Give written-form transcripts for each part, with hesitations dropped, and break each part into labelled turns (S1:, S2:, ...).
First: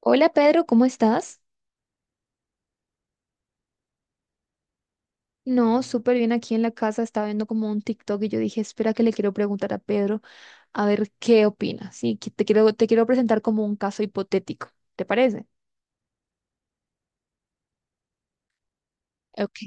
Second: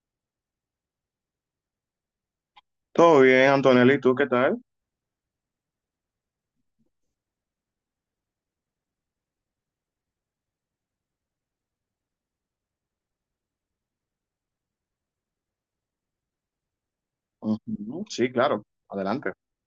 S1: Hola Pedro, ¿cómo estás?
S2: Todo bien, Antonella, ¿y tú qué tal?
S1: No, súper bien aquí en la casa, estaba viendo como un TikTok y yo dije, espera que le quiero preguntar a Pedro a ver qué opina. Sí, que te quiero presentar como un caso hipotético, ¿te parece?
S2: Ujú, sí, claro, adelante.
S1: Ok.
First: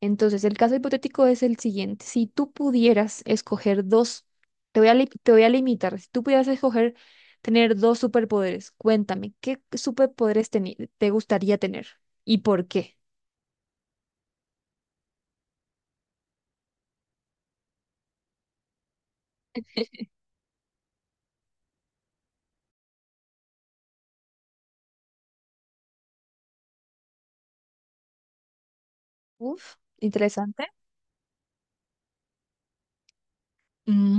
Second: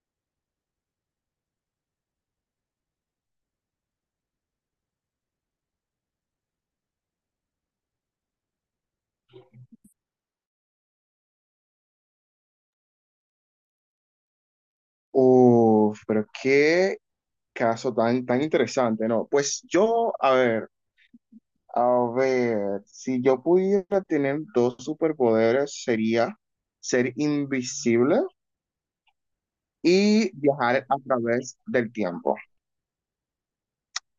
S1: Entonces, el caso hipotético es el siguiente. Si tú pudieras escoger dos, te voy a limitar, si tú pudieras escoger tener dos superpoderes, cuéntame, ¿qué superpoderes te gustaría tener y por qué?
S2: Uf, pero qué caso tan, tan interesante, ¿no? Pues yo, a ver, si yo pudiera tener dos superpoderes, sería ser invisible
S1: Uf,
S2: y
S1: interesante.
S2: viajar a través del tiempo.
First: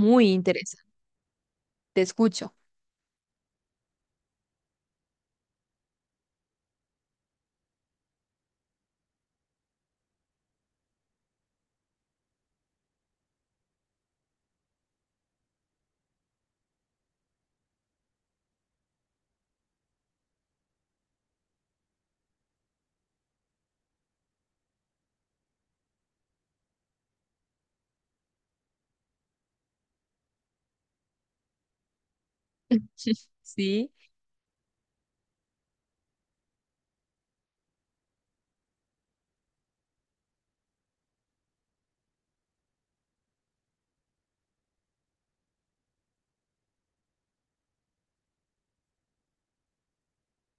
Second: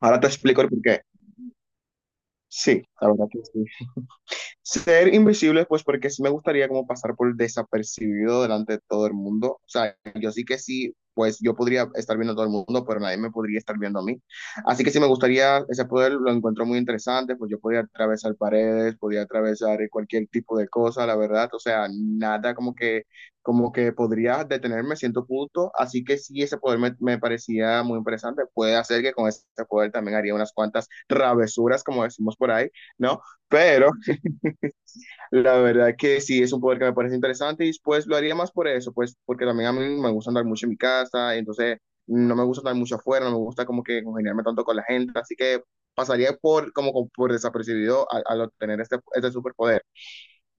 S2: Ahora te explico el
S1: interesante.
S2: porqué.
S1: Te escucho.
S2: Sí, la verdad que sí. Ser invisible, pues porque sí me gustaría como pasar por desapercibido delante de todo el mundo. O sea, yo sí que sí, pues yo podría estar viendo a todo el mundo, pero nadie me podría estar viendo a mí. Así que sí me gustaría ese poder, lo encuentro muy interesante, pues yo podría atravesar paredes, podría atravesar cualquier tipo de cosa, la verdad. O sea, nada como que podría detenerme a cierto punto. Así que sí, ese poder me parecía muy interesante. Puede hacer que con ese poder también haría unas cuantas travesuras, como decimos por ahí, ¿no?
S1: Sí,
S2: Pero... La verdad que sí, es un poder que me parece interesante y pues lo haría más por eso, pues porque también a mí me gusta andar mucho en mi casa, entonces no me gusta andar mucho afuera, no me gusta como que congeniarme tanto con la gente, así que pasaría por como por desapercibido al obtener este superpoder.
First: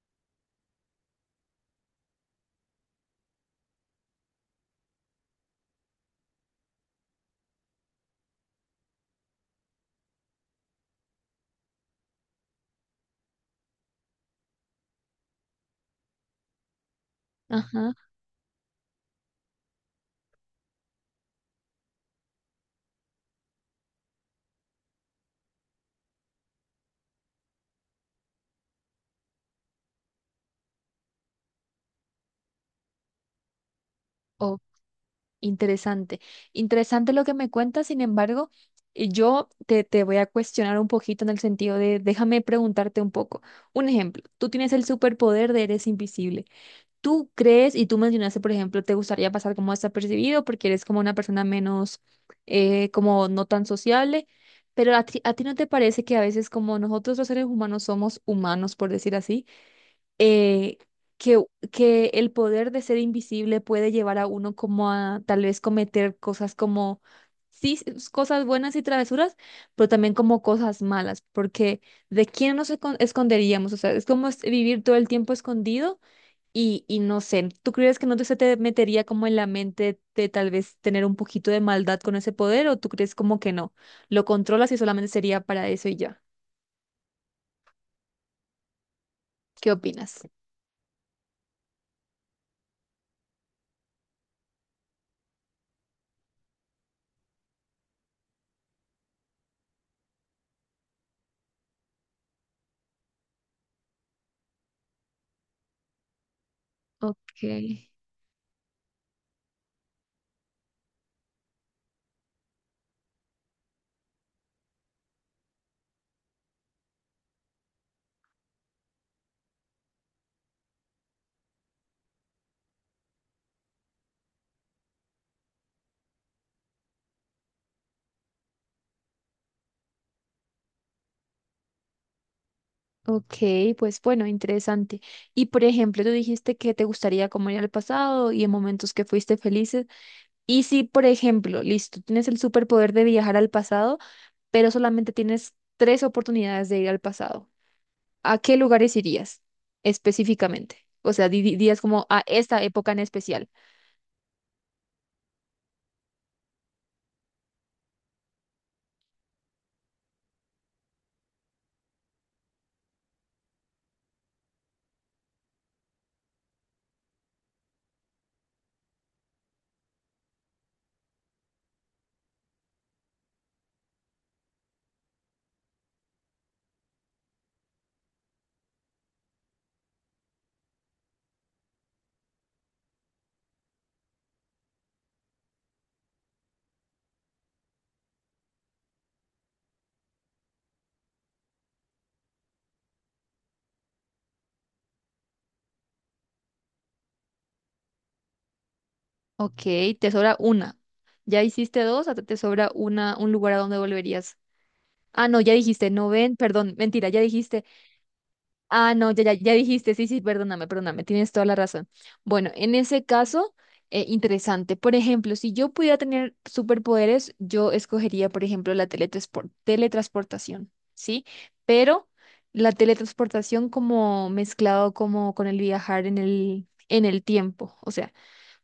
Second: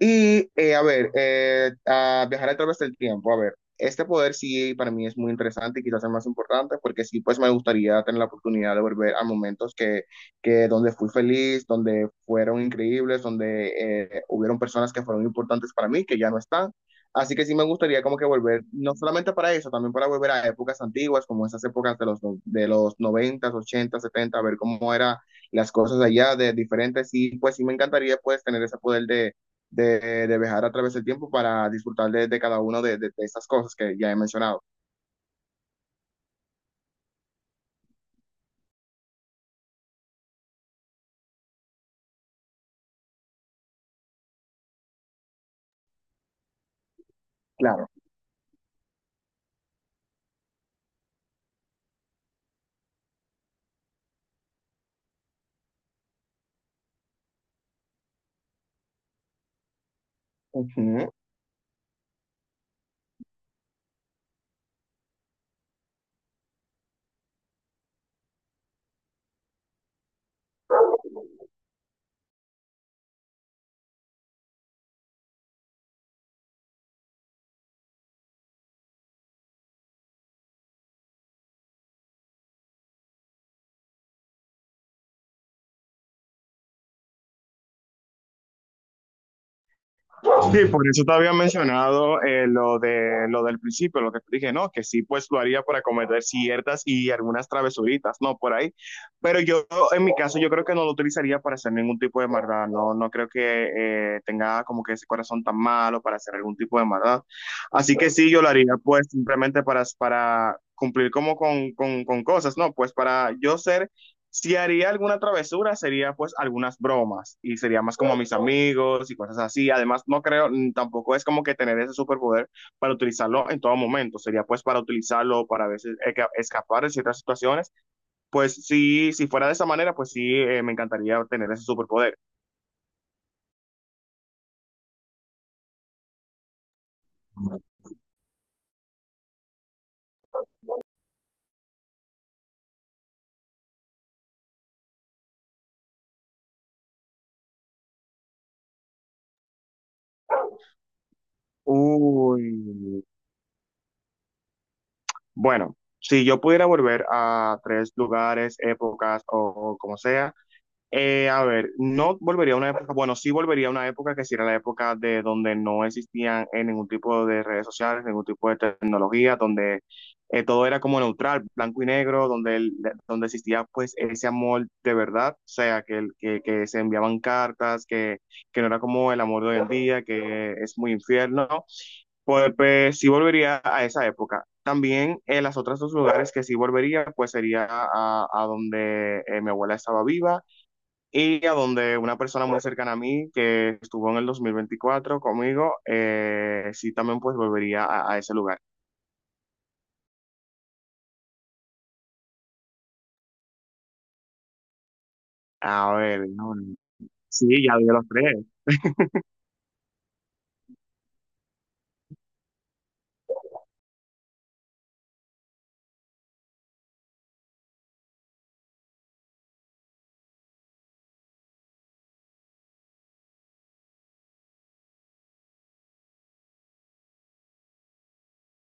S2: Y, a ver, a viajar a través del tiempo, a ver, este poder sí para mí es muy interesante y quizás el más importante porque sí, pues me gustaría tener la oportunidad de volver a momentos que donde fui feliz, donde fueron increíbles, donde hubieron personas que fueron importantes para mí, que ya no están. Así que sí me
S1: ajá.
S2: gustaría como que volver, no solamente para eso, también para volver a épocas antiguas, como esas épocas de los 90, 80, 70 a ver cómo eran las cosas allá de diferentes. Y pues sí me encantaría pues tener ese poder de viajar a través del tiempo para disfrutar de cada una de estas cosas que ya he
S1: Oh,
S2: mencionado.
S1: interesante. Interesante lo que me cuentas. Sin embargo, y yo te voy a cuestionar un poquito en el sentido de, déjame preguntarte un poco. Un ejemplo, tú tienes el superpoder de eres invisible. ¿Tú crees, y
S2: Claro.
S1: tú mencionaste, por ejemplo, te gustaría pasar como desapercibido porque eres como una persona menos, como no tan sociable? Pero a ti no te parece que a veces como nosotros los seres humanos somos humanos, por decir así, eh,
S2: Ujú.
S1: que, que el poder de ser invisible puede llevar a uno como a tal vez cometer cosas como, sí, cosas buenas y travesuras, pero también como cosas malas, porque ¿de quién esconderíamos? O sea, es como es vivir todo el tiempo escondido y no sé, ¿tú crees que no se te metería como en la mente de tal vez tener un poquito de maldad con ese poder o tú crees como que no? Lo controlas y solamente sería para eso y ya. ¿Qué opinas?
S2: Sí, por eso te había mencionado lo del principio, lo que te dije, ¿no? Que sí, pues lo haría para cometer ciertas y algunas travesuritas, ¿no? Por ahí. Pero yo, en mi caso, yo creo que no lo utilizaría para hacer ningún tipo de maldad, ¿no? No creo que tenga como que ese corazón tan malo para hacer algún tipo de maldad.
S1: Ok.
S2: Así que sí, yo lo haría, pues simplemente para cumplir como con cosas, ¿no? Pues para yo ser Si haría alguna travesura, sería pues algunas bromas y sería más como a mis amigos y cosas así. Además, no creo, tampoco es como que tener ese superpoder para utilizarlo en todo momento. Sería pues para utilizarlo, para a veces escapar de ciertas situaciones. Pues sí, si fuera de esa manera, pues sí, me encantaría tener ese superpoder.
S1: Ok, pues bueno, interesante. Y por ejemplo, tú dijiste que te gustaría como ir al pasado y en momentos que fuiste felices. Y si, por ejemplo, listo, tienes el superpoder de viajar al pasado, pero solamente tienes tres oportunidades de ir al pasado, ¿a qué lugares irías específicamente? O sea, dirías como a
S2: Uy,
S1: esta época en especial.
S2: bueno, si yo pudiera volver a tres lugares, épocas o como sea. A ver, no volvería a una época, bueno, sí volvería a una época que sí era la época de donde no existían ningún tipo de redes sociales, ningún tipo de tecnología, donde todo era como neutral, blanco y negro, donde existía pues ese amor de verdad, o sea, que se enviaban cartas, que no era como el amor de hoy en día, que es muy infierno, ¿no? Pues sí volvería a esa época. También en las otras dos lugares que sí volvería, pues sería a donde mi abuela estaba viva y a donde una persona muy cercana a mí que estuvo en el 2024 conmigo, sí también pues volvería a ese lugar.
S1: Ok, te sobra una. Ya hiciste dos, hasta te sobra una, un lugar a donde volverías. Ah, no, ya dijiste,
S2: A
S1: no
S2: ver,
S1: ven,
S2: no,
S1: perdón,
S2: no.
S1: mentira, ya
S2: Sí,
S1: dijiste.
S2: ya vi los tres.
S1: Ah, no, ya, ya, ya dijiste, sí, sí, perdóname, perdóname, tienes toda la razón. Bueno, en ese caso, interesante. Por ejemplo, si yo pudiera tener superpoderes, yo escogería, por ejemplo, la teletransportación, ¿sí? Pero la teletransportación como mezclado como con el viajar en el tiempo, o sea,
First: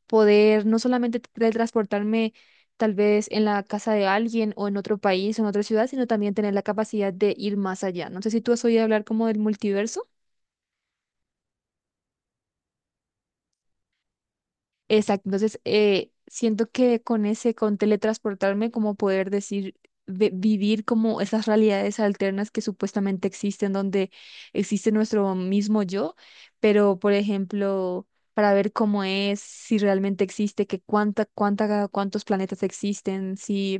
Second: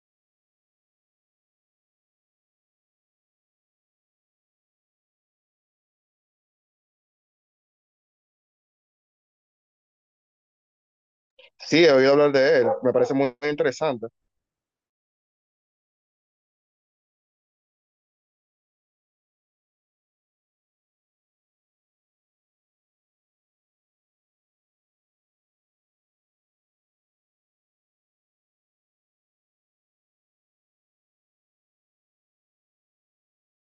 S1: poder no solamente teletransportarme tal vez en la casa de alguien o en otro país o en otra ciudad, sino también tener la capacidad de ir más allá. No sé si tú has oído hablar como del multiverso.
S2: Muy interesante.
S1: Exacto, entonces siento que con ese, con teletransportarme, como poder decir, vivir como esas realidades alternas que supuestamente existen, donde existe nuestro mismo yo, pero por ejemplo, para ver cómo es, si realmente existe, que cuántos planetas existen, si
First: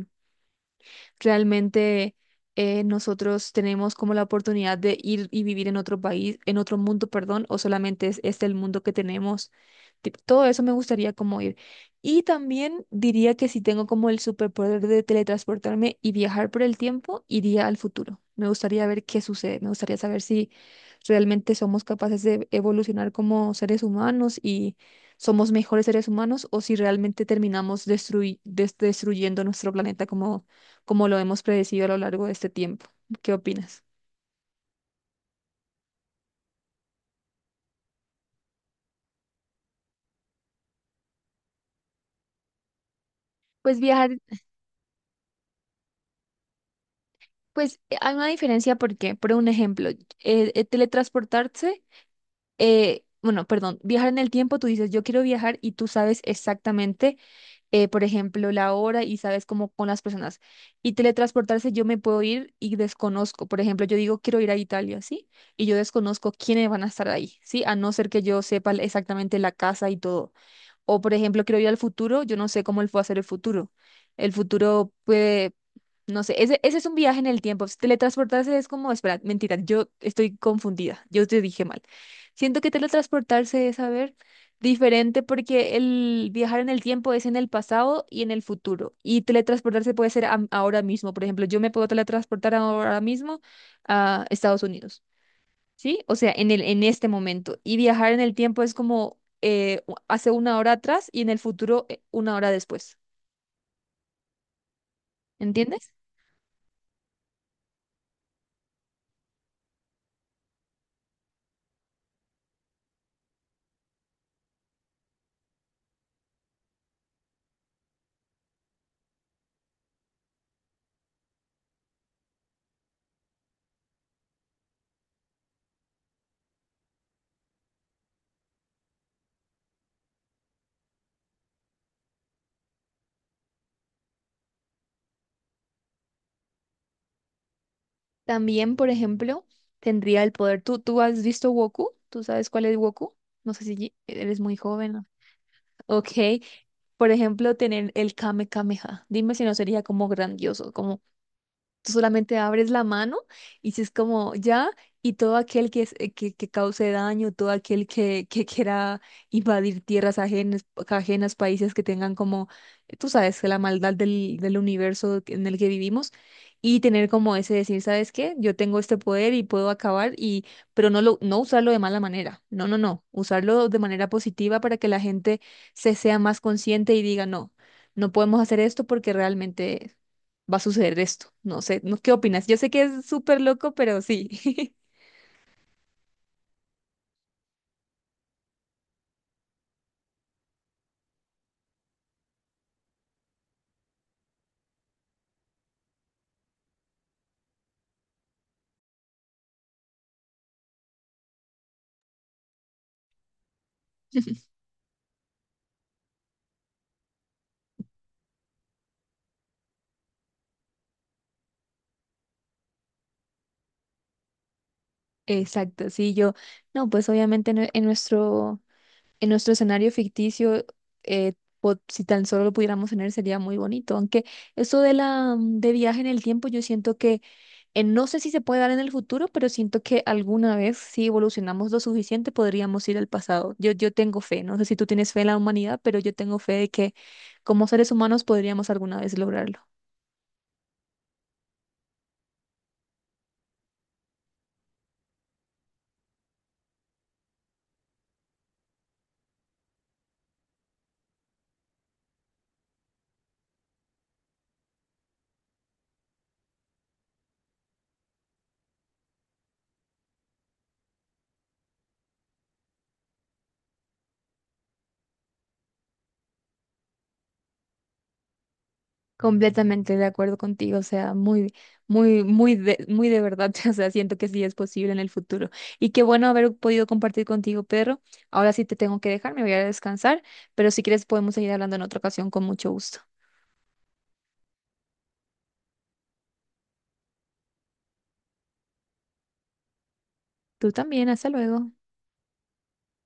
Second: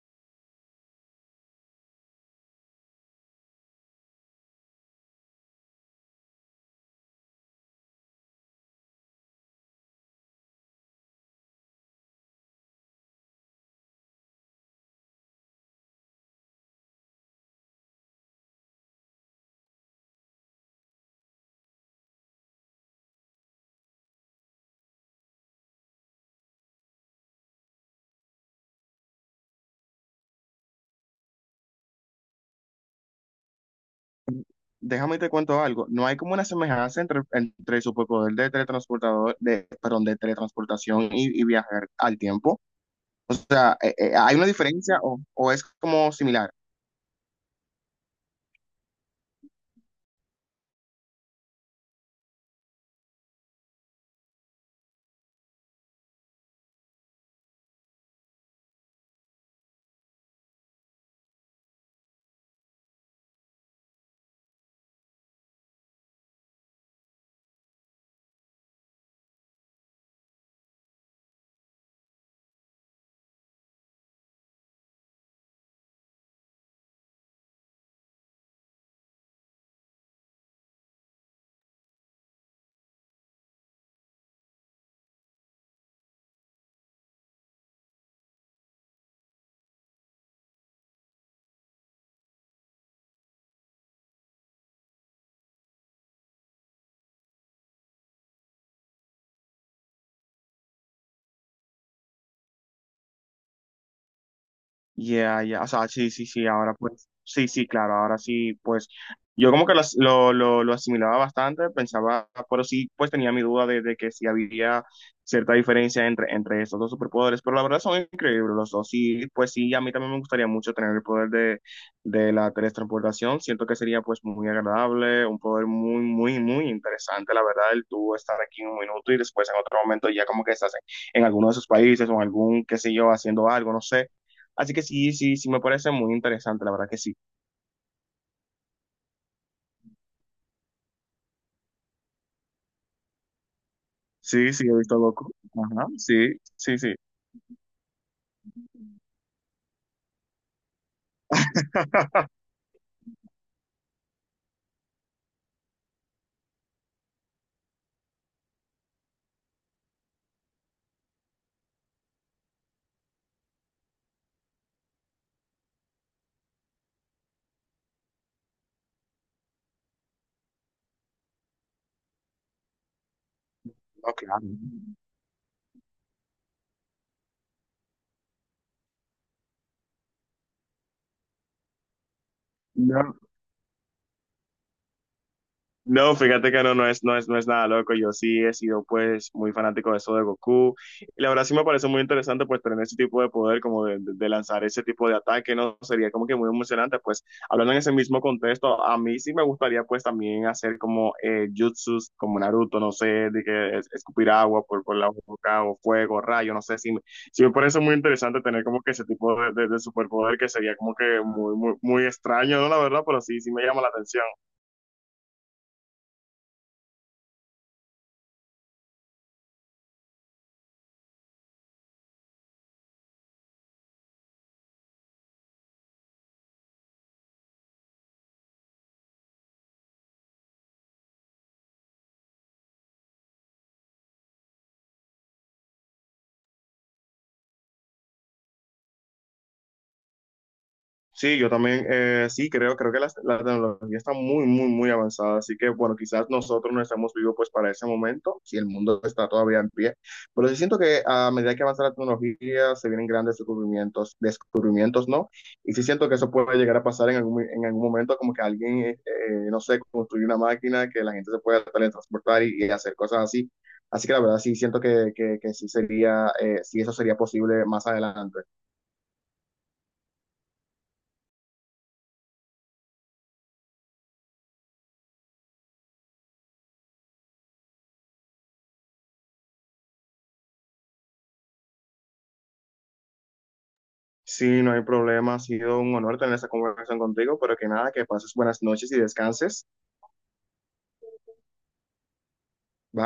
S1: realmente nosotros tenemos como la oportunidad de ir y vivir en otro país, en otro mundo, perdón, o solamente es este el mundo que tenemos. Todo eso me gustaría como ir. Y también diría que si tengo como el superpoder de teletransportarme y viajar por el tiempo, iría al futuro. Me gustaría ver qué sucede, me gustaría saber si realmente somos capaces de evolucionar como seres humanos y somos mejores seres humanos o si realmente terminamos destruyendo nuestro planeta como lo hemos predecido a lo largo de este tiempo. ¿Qué opinas?
S2: Déjame te cuento algo. No hay como una semejanza entre el superpoder de teletransportador, de, perdón, de teletransportación y viajar al tiempo. O sea,
S1: Pues viajar,
S2: ¿hay una diferencia o es como similar?
S1: pues hay una diferencia porque, por un ejemplo, teletransportarse, bueno, perdón, viajar en el tiempo, tú dices, yo quiero viajar y tú sabes exactamente, por ejemplo, la hora y sabes cómo con las personas. Y teletransportarse, yo me puedo ir y desconozco. Por ejemplo, yo digo, quiero ir a Italia, ¿sí? Y yo desconozco quiénes van a estar ahí, ¿sí? A no ser que yo sepa exactamente la casa y todo. O, por ejemplo, quiero ir al futuro, yo no sé cómo él fue a hacer el futuro. El futuro puede, no sé, ese es un viaje en el tiempo. Si teletransportarse es como, espera, mentira, yo estoy confundida, yo te dije mal. Siento que teletransportarse es, a ver, diferente porque el viajar en el tiempo es en el pasado y en el futuro. Y teletransportarse puede ser ahora mismo. Por ejemplo, yo me puedo teletransportar ahora mismo a Estados Unidos. ¿Sí? O sea, en este momento. Y viajar en el tiempo es como hace una hora atrás y en el futuro una hora después.
S2: Ya, ya, o sea,
S1: ¿Entiendes?
S2: sí, sí, sí, ahora pues, sí, sí, claro, ahora sí, pues, yo como que lo asimilaba bastante, pensaba, pero sí, pues tenía mi duda de que sí había cierta diferencia entre estos dos superpoderes, pero la verdad son increíbles los dos, sí, pues sí, a mí también me gustaría mucho tener el poder de la teletransportación, siento que sería pues muy agradable, un poder muy, muy, muy interesante, la verdad, el tú estar aquí un minuto y después en otro momento ya como que estás en alguno de esos países o en algún, qué sé yo, haciendo algo, no sé. Así que sí, sí, sí, me parece muy interesante, la verdad que sí.
S1: También, por ejemplo, tendría el poder. Tú has visto Goku? ¿Tú sabes cuál es Goku? No sé si eres
S2: Sí,
S1: muy
S2: sí, he
S1: joven,
S2: visto
S1: ¿no?
S2: loco. Ajá,
S1: Ok.
S2: sí, sí, sí.
S1: Por ejemplo, tener el Kame Kameha. Dime si no sería como grandioso. Tú solamente abres la mano y si es como ya, y todo aquel que, que cause daño, todo aquel que quiera invadir tierras ajenas, ajenas, países que tengan como, tú sabes, que la maldad del universo en el que vivimos, y tener como ese decir, ¿sabes qué? Yo tengo este poder y puedo acabar, y, pero no, no usarlo de mala manera, no, no, no, usarlo de manera
S2: No, claro.
S1: positiva para que la gente se sea más consciente y diga, no, no podemos hacer esto porque realmente va a suceder esto. No sé, ¿no? ¿Qué opinas? Yo sé que es
S2: No.
S1: súper loco, pero sí.
S2: No, fíjate que no, no es nada loco. Yo sí he sido pues muy fanático de eso de Goku. Y la verdad sí me parece muy interesante pues tener ese tipo de poder, como de lanzar ese tipo de ataque, ¿no? Sería como que muy emocionante. Pues hablando en ese mismo contexto, a mí sí me gustaría pues también hacer como jutsus, como Naruto, no sé, de que escupir agua por la boca o fuego, rayo, no sé, sí, sí me parece muy interesante tener como que ese tipo de superpoder que sería como que muy, muy, muy extraño, ¿no? La verdad, pero sí, sí me llama la atención.
S1: Exacto, sí, yo, no, pues obviamente en nuestro escenario ficticio, eh, si tan solo lo pudiéramos tener sería muy bonito, aunque eso de la, de viaje en el tiempo, yo siento que, no sé si se puede dar en el futuro, pero siento que alguna vez, si evolucionamos lo suficiente, podríamos ir al pasado. Yo tengo fe, no sé si tú tienes fe en la humanidad, pero yo tengo fe de que como seres humanos podríamos alguna vez lograrlo.
S2: Sí, yo también, sí, creo que la tecnología está muy, muy, muy avanzada, así que bueno, quizás nosotros no estamos vivos pues para ese momento, si el mundo está todavía en pie, pero sí siento que a medida que avanza la tecnología se vienen grandes descubrimientos, descubrimientos, ¿no? Y sí siento que eso puede llegar a pasar en algún momento, como que alguien, no sé, construye una máquina que la gente se pueda teletransportar y hacer cosas así, así que la verdad sí siento que sí sería, sí eso sería posible más adelante.
S1: Completamente de acuerdo contigo, o sea, muy, muy, muy de verdad, o sea, siento que sí es posible en el futuro. Y qué bueno haber podido compartir contigo, Pedro. Ahora sí te tengo que dejar, me voy a descansar, pero si quieres podemos seguir hablando en otra ocasión con mucho gusto.
S2: Sí, no hay problema. Ha sido un honor tener esa conversación contigo, pero que nada, que pases buenas noches y descanses.
S1: Tú también, hasta luego.
S2: Bye.